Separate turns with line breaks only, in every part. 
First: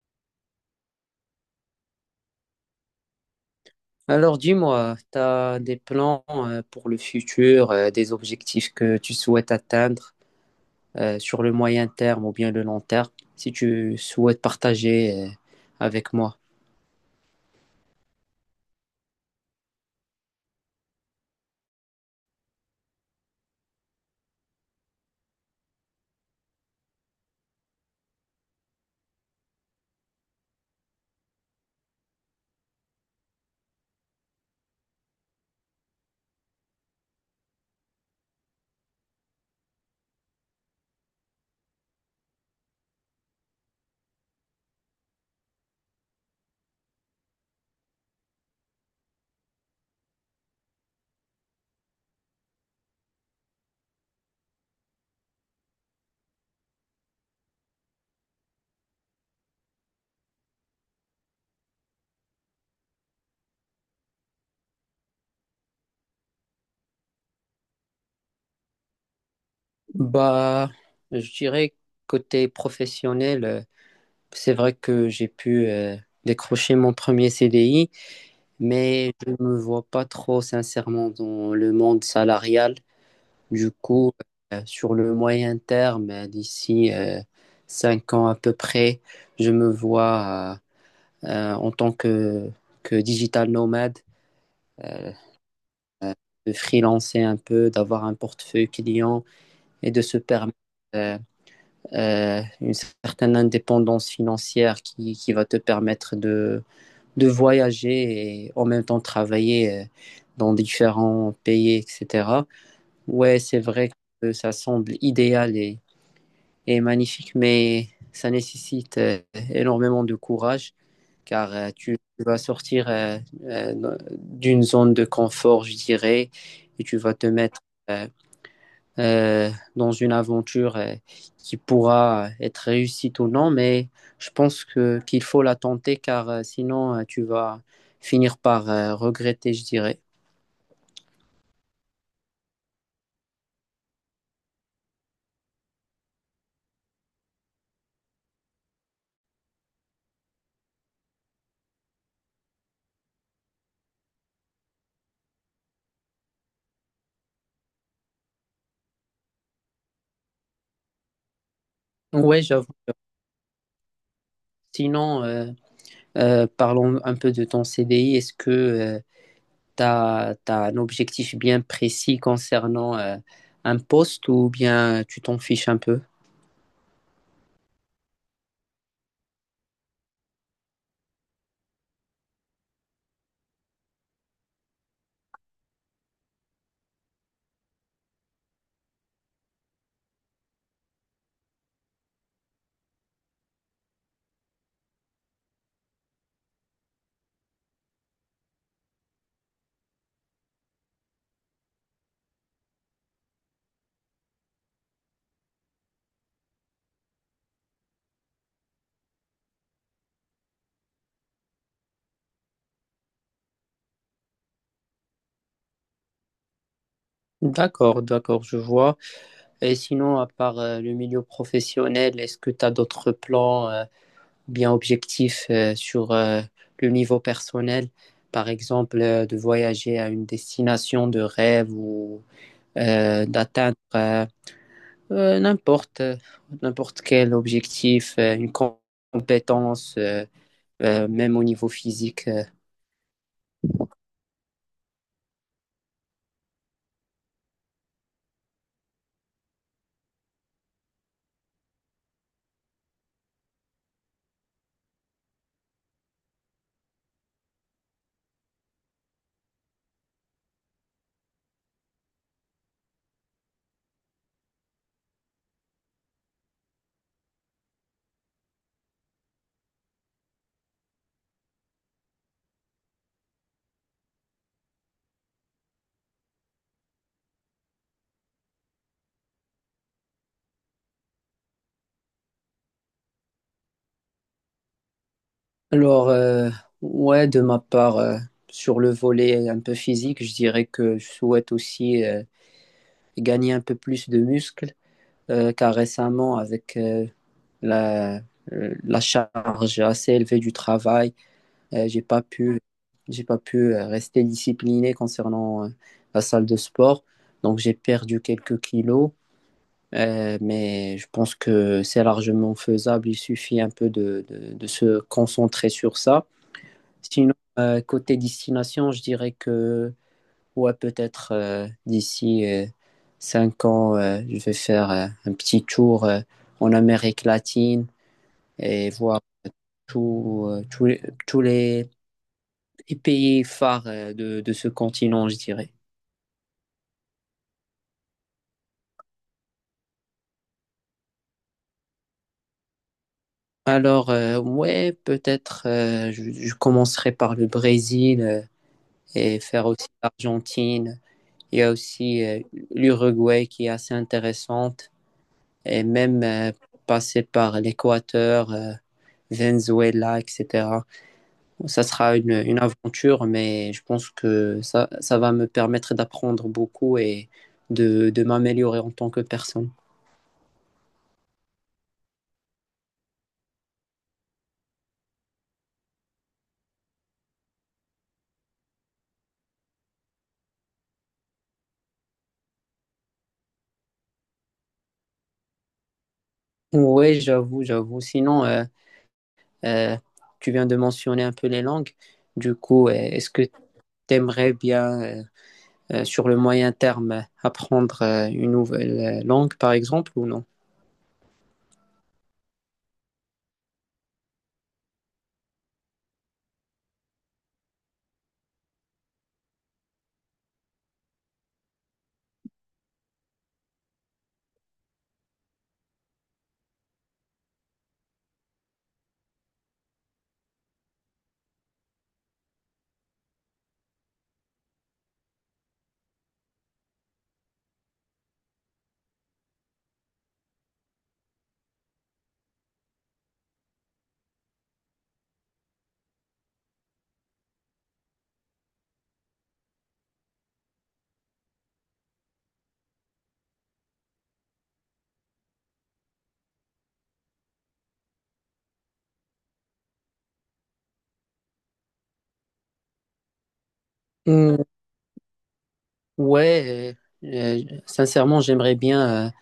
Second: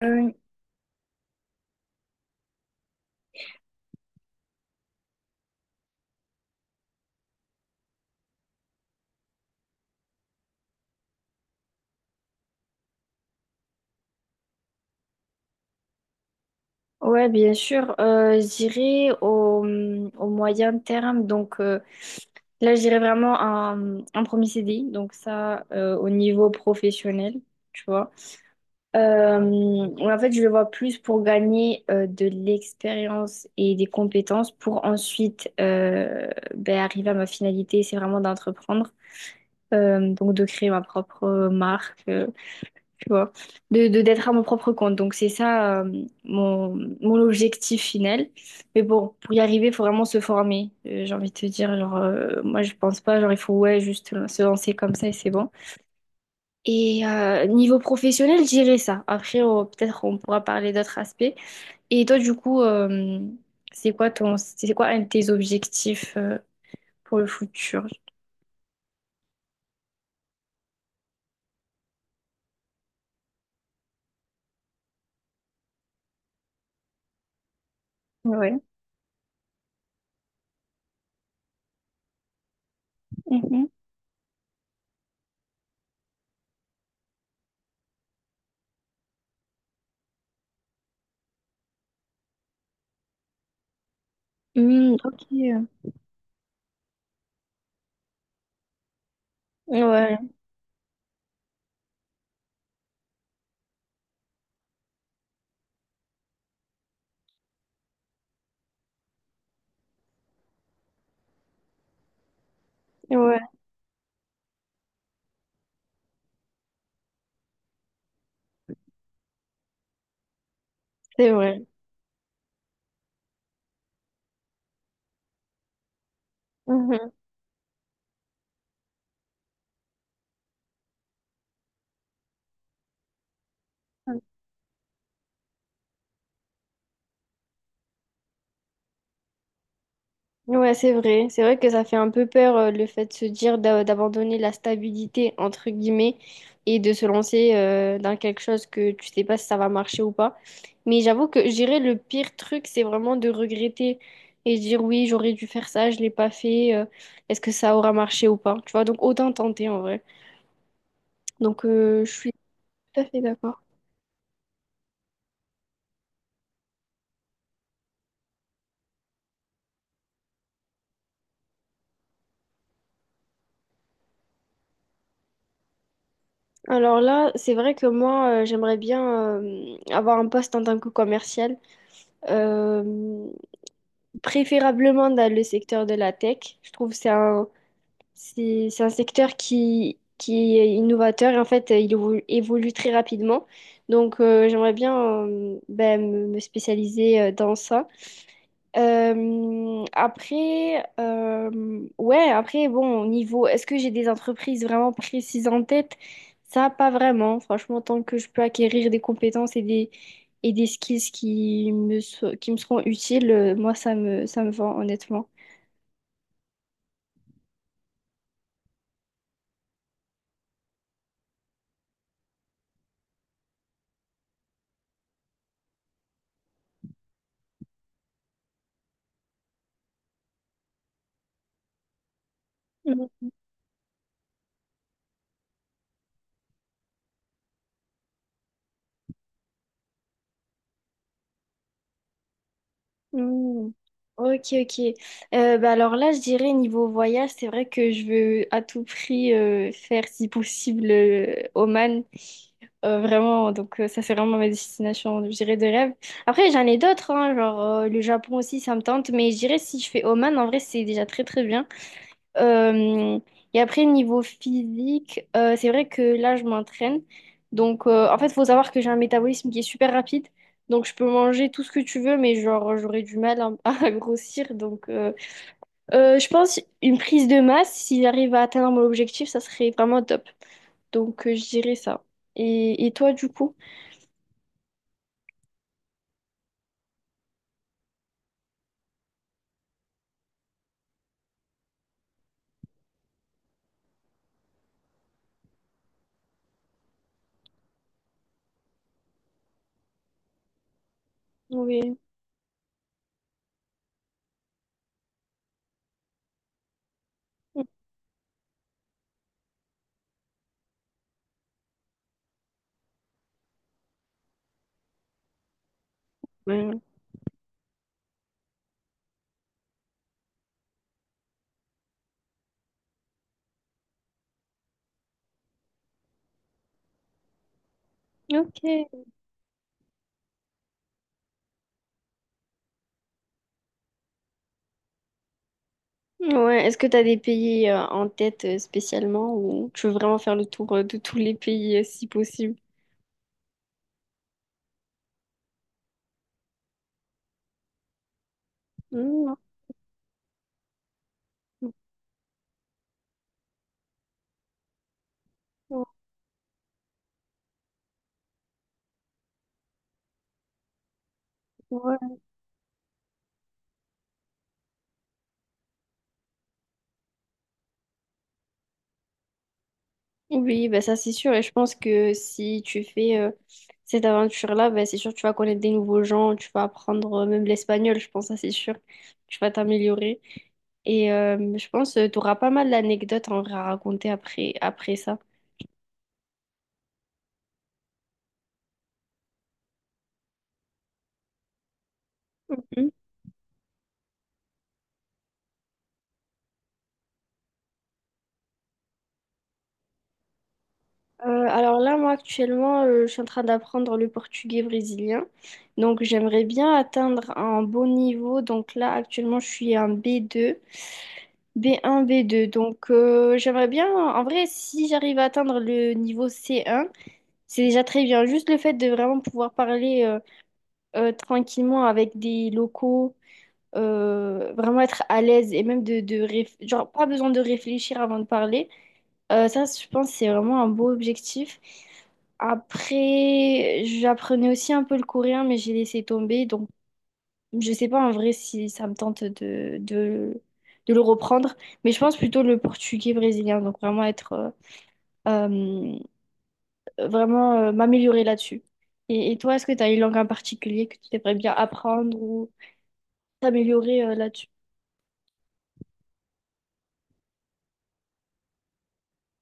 Oui,
Alors dis-moi, tu as des plans pour le futur, des objectifs que tu souhaites atteindre sur le moyen terme ou bien le long terme, si tu souhaites partager avec moi.
ouais, bien sûr. J'irai au, au moyen terme. Là, j'irai vraiment un premier CDI. Donc ça, au niveau professionnel, tu vois. Ouais, en fait, je le vois plus pour gagner de l'expérience et des compétences pour ensuite arriver à ma finalité. C'est vraiment d'entreprendre. Donc de créer ma propre marque. Tu vois, d'être à mon propre compte. Donc c'est ça mon objectif final. Mais bon, pour y arriver, il faut vraiment se former. J'ai envie de te dire, genre, moi je pense pas, genre il faut ouais, juste se lancer comme ça et c'est bon. Et niveau professionnel, j'irai ça. Après, peut-être on pourra parler d'autres aspects. Et toi, du coup, c'est quoi c'est quoi un de tes objectifs pour le futur?
Bah, je dirais côté professionnel, c'est vrai que j'ai pu décrocher mon premier CDI,
Ouais.
mais je ne me vois pas trop sincèrement dans le monde salarial.
Mhm.
Du coup, sur le moyen terme, d'ici 5 ans à peu près, je me vois en tant que digital nomade,
Hmm,
euh,
ok.
de freelancer un peu, d'avoir un portefeuille client et de
Ouais,
se permettre euh, une certaine indépendance financière qui va te permettre de voyager et en même temps travailler dans différents pays, etc.
ouais,
Ouais, c'est vrai que ça semble idéal et est magnifique, mais ça nécessite énormément de courage
c'est
car
vrai.
tu vas sortir d'une zone de confort, je dirais, et tu
Mm-hmm.
vas te mettre euh, euh, dans une aventure qui pourra être réussite ou non, mais je pense que qu'il faut la tenter car sinon tu vas finir par regretter, je dirais.
Ouais, c'est vrai. C'est vrai que ça fait un peu peur le fait de se dire d'abandonner la stabilité, entre guillemets, et de se lancer dans quelque chose que tu sais pas si ça va marcher ou pas. Mais j'avoue que je dirais le pire truc, c'est vraiment de regretter et dire oui, j'aurais dû faire ça, je l'ai pas fait, est-ce que ça aura marché ou pas? Tu vois, donc autant tenter en vrai. Je suis
Ouais, j'avoue.
tout à fait d'accord.
Sinon, parlons un peu de ton CDI. Est-ce que tu as, un objectif bien précis concernant un poste ou bien tu t'en fiches un peu?
Alors là, c'est vrai que moi, j'aimerais bien avoir un poste en tant que commercial. Euh, Préférablement dans le secteur de la tech. Je trouve que c'est un secteur qui est innovateur et en fait, il évolue très rapidement. Donc, j'aimerais bien me spécialiser dans ça. Ouais, après, bon, au niveau, est-ce que j'ai des entreprises vraiment précises en tête? Ça, pas vraiment. Franchement, tant que je peux acquérir des compétences et des skills qui me, qui me seront utiles, moi, ça me va, honnêtement.
D'accord, d'accord, je vois. Et sinon, à part le milieu professionnel, est-ce que tu as d'autres plans bien objectifs sur le niveau personnel? Par exemple, de voyager à une destination de rêve ou
Mm,
d'atteindre euh, n'importe euh, n'importe quel objectif, une compétence, même au niveau physique.
mm. Ok, ok. Bah alors là, je dirais niveau voyage, c'est vrai que je veux à tout prix faire, si possible, Oman. Vraiment, ça, c'est vraiment ma destination, je dirais, de rêve. Après, j'en ai d'autres, hein, genre le Japon aussi, ça me tente, mais je dirais si je fais Oman, en vrai, c'est déjà très très bien. Euh, et après, niveau physique, c'est vrai que là, je m'entraîne. Donc, en fait, il faut savoir que j'ai un métabolisme qui est super rapide. Donc, je peux manger tout ce que tu veux, mais genre, j'aurais du mal à, à grossir. Donc, je pense une prise de masse, si j'arrive à atteindre mon objectif, ça serait vraiment top. Donc, je dirais ça. Et toi, du coup?
Alors, ouais, de ma part, sur le volet un peu physique, je dirais que je souhaite aussi gagner un peu plus de muscles, car récemment, avec la, la charge assez élevée du travail, euh,
Oui.
j'ai pas pu, j'ai pas pu rester discipliné concernant la salle de sport, donc j'ai perdu quelques kilos. Mais je pense que c'est largement faisable, il suffit un peu de se concentrer sur ça.
Ouais.
Sinon, côté destination, je dirais que, ouais, peut-être d'ici 5 ans, je vais faire un petit tour en Amérique latine et
Ok.
voir tout, euh, tous les, tous les pays phares de ce continent, je dirais.
Ouais. Est-ce que tu as des pays en tête spécialement ou tu veux vraiment faire le tour de tous les pays si possible?
Alors, ouais, peut-être je commencerai par le Brésil
Mmh.
et faire aussi l'Argentine. Il y
Mmh,
a aussi l'Uruguay qui est assez intéressante. Et
mmh,
même passer par l'Équateur, Venezuela, etc. Ça
Ouais.
sera une aventure, mais je pense que ça va me permettre d'apprendre beaucoup et de m'améliorer en tant que personne.
Oui, ben ça c'est sûr. Et je pense que si tu fais cette aventure-là, ben c'est sûr que tu vas connaître des nouveaux gens, tu vas apprendre même l'espagnol, je pense, ça c'est sûr. Tu vas t'améliorer. Et je pense que tu auras pas mal d'anecdotes en vrai à raconter après, après ça.
Oui, j'avoue, j'avoue. Sinon, euh, tu viens de mentionner un peu les langues. Du
Mhm.
coup, est-ce que tu aimerais bien, sur le moyen terme, apprendre une nouvelle langue, par exemple, ou non?
Alors là, moi actuellement, je suis en train d'apprendre le portugais brésilien. Donc j'aimerais bien atteindre un bon niveau. Donc là, actuellement, je suis un B2. B1, B2. Donc, j'aimerais bien, en vrai, si j'arrive à atteindre le niveau C1, c'est déjà très bien. Juste le fait de vraiment pouvoir parler tranquillement avec des locaux, vraiment être à l'aise et même de genre, pas besoin de réfléchir avant de parler. Ça, je pense, c'est vraiment un beau objectif. Après, j'apprenais aussi un peu le coréen, mais j'ai laissé tomber. Donc, je sais pas en vrai si ça me tente de le reprendre, mais je pense plutôt le portugais brésilien, donc vraiment être vraiment m'améliorer là-dessus. Et toi, est-ce que tu as une langue en particulier que tu aimerais bien apprendre ou t'améliorer là-dessus?
Ouais, euh, sincèrement, j'aimerais bien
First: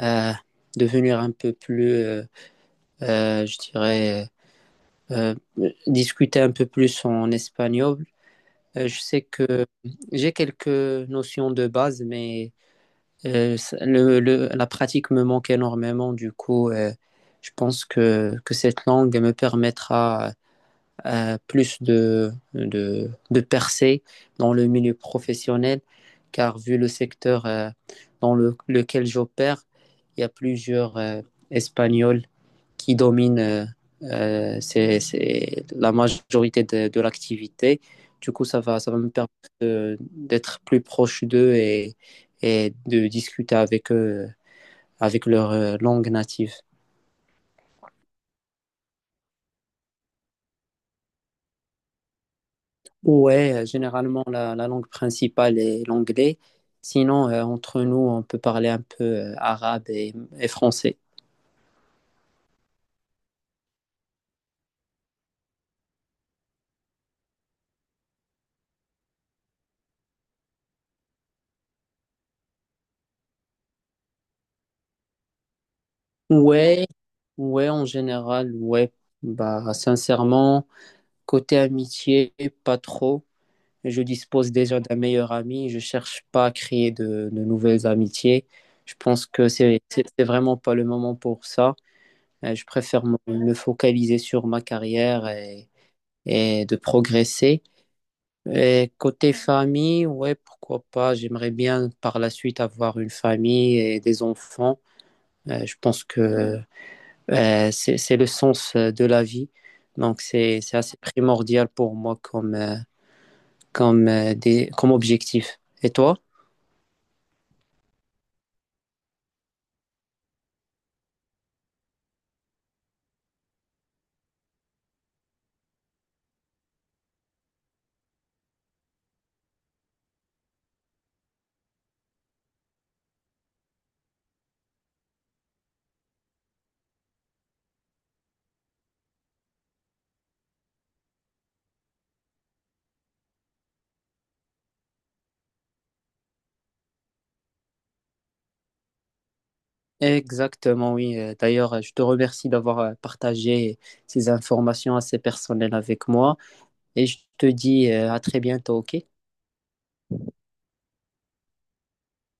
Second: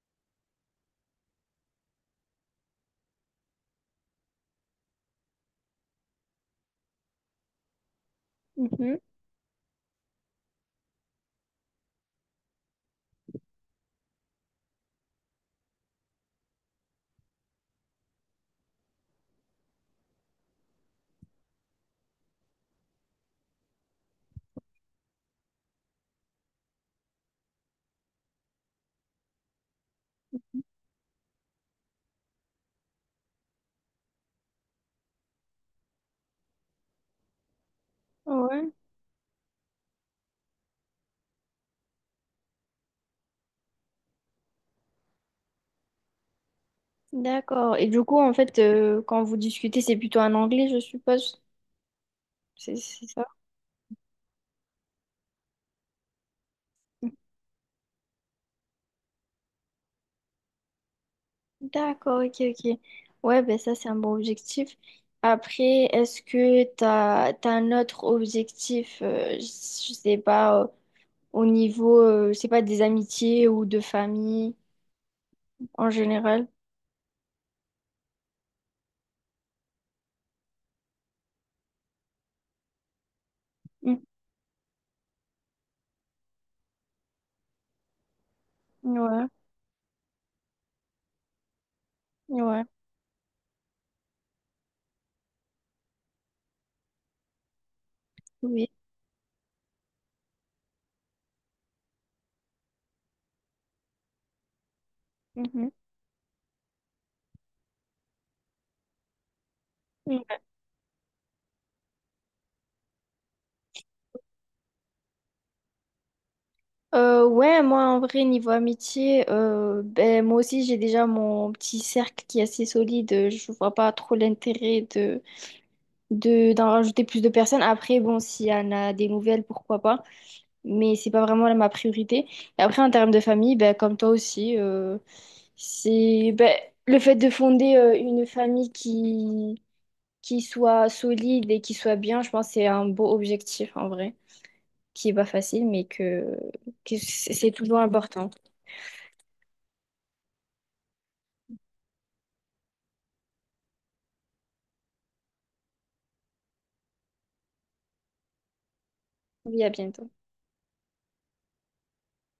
euh, devenir un peu plus, je dirais, euh, discuter un peu plus en espagnol. Euh,
Mhm.
je sais que j'ai quelques notions de base, mais la pratique me manque énormément. Du coup, je pense que cette langue me permettra plus de percées dans le milieu professionnel, car vu le secteur dans lequel j'opère, il y a plusieurs Espagnols qui dominent c'est la majorité de l'activité. Du coup, ça
Ouais,
va, ça va me permettre d'être plus proche d'eux et de discuter avec eux, avec leur langue native.
d'accord. Et du coup, en fait, quand vous discutez, c'est plutôt en anglais, je suppose. C'est ça?
Ouais, généralement la langue principale est l'anglais. Sinon, entre nous, on peut parler un peu arabe et français.
D'accord, ok, ok. Ouais, ben ça, c'est un bon objectif. Après, est-ce que t'as un autre objectif, je sais pas, au niveau, je sais pas, des amitiés ou de famille en général?
Ouais, ouais, en général, ouais. Bah, sincèrement, côté amitié, pas trop.
Mm.
Je dispose déjà d'un meilleur ami. Je cherche pas à créer de nouvelles amitiés. Je pense
Ouais,
que c'est vraiment pas le moment pour ça. Euh,
ouais,
je préfère me focaliser sur ma carrière et de progresser.
oui.
Et côté famille, ouais, pourquoi pas. J'aimerais bien par la suite avoir une famille et des enfants. Euh,
Mhm.
je pense que c'est le sens de la vie. Donc
Mm.
c'est assez primordial pour moi comme objectif. Et toi?
Ouais, moi, en vrai, niveau amitié, moi aussi, j'ai déjà mon petit cercle qui est assez solide. Je vois pas trop l'intérêt d'en rajouter plus de personnes. Après, bon, s'il y en a des nouvelles, pourquoi pas. Mais c'est pas vraiment là ma priorité. Et après, en termes de famille, ben, comme toi aussi, c'est ben, le fait de fonder une famille qui soit solide et qui soit bien, je pense que c'est un beau objectif en vrai, qui est pas facile, mais que c'est toujours important.
Exactement, oui. D'ailleurs, je te remercie d'avoir partagé ces informations assez personnelles avec moi et je te dis à très bientôt, OK?
Oui, à bientôt.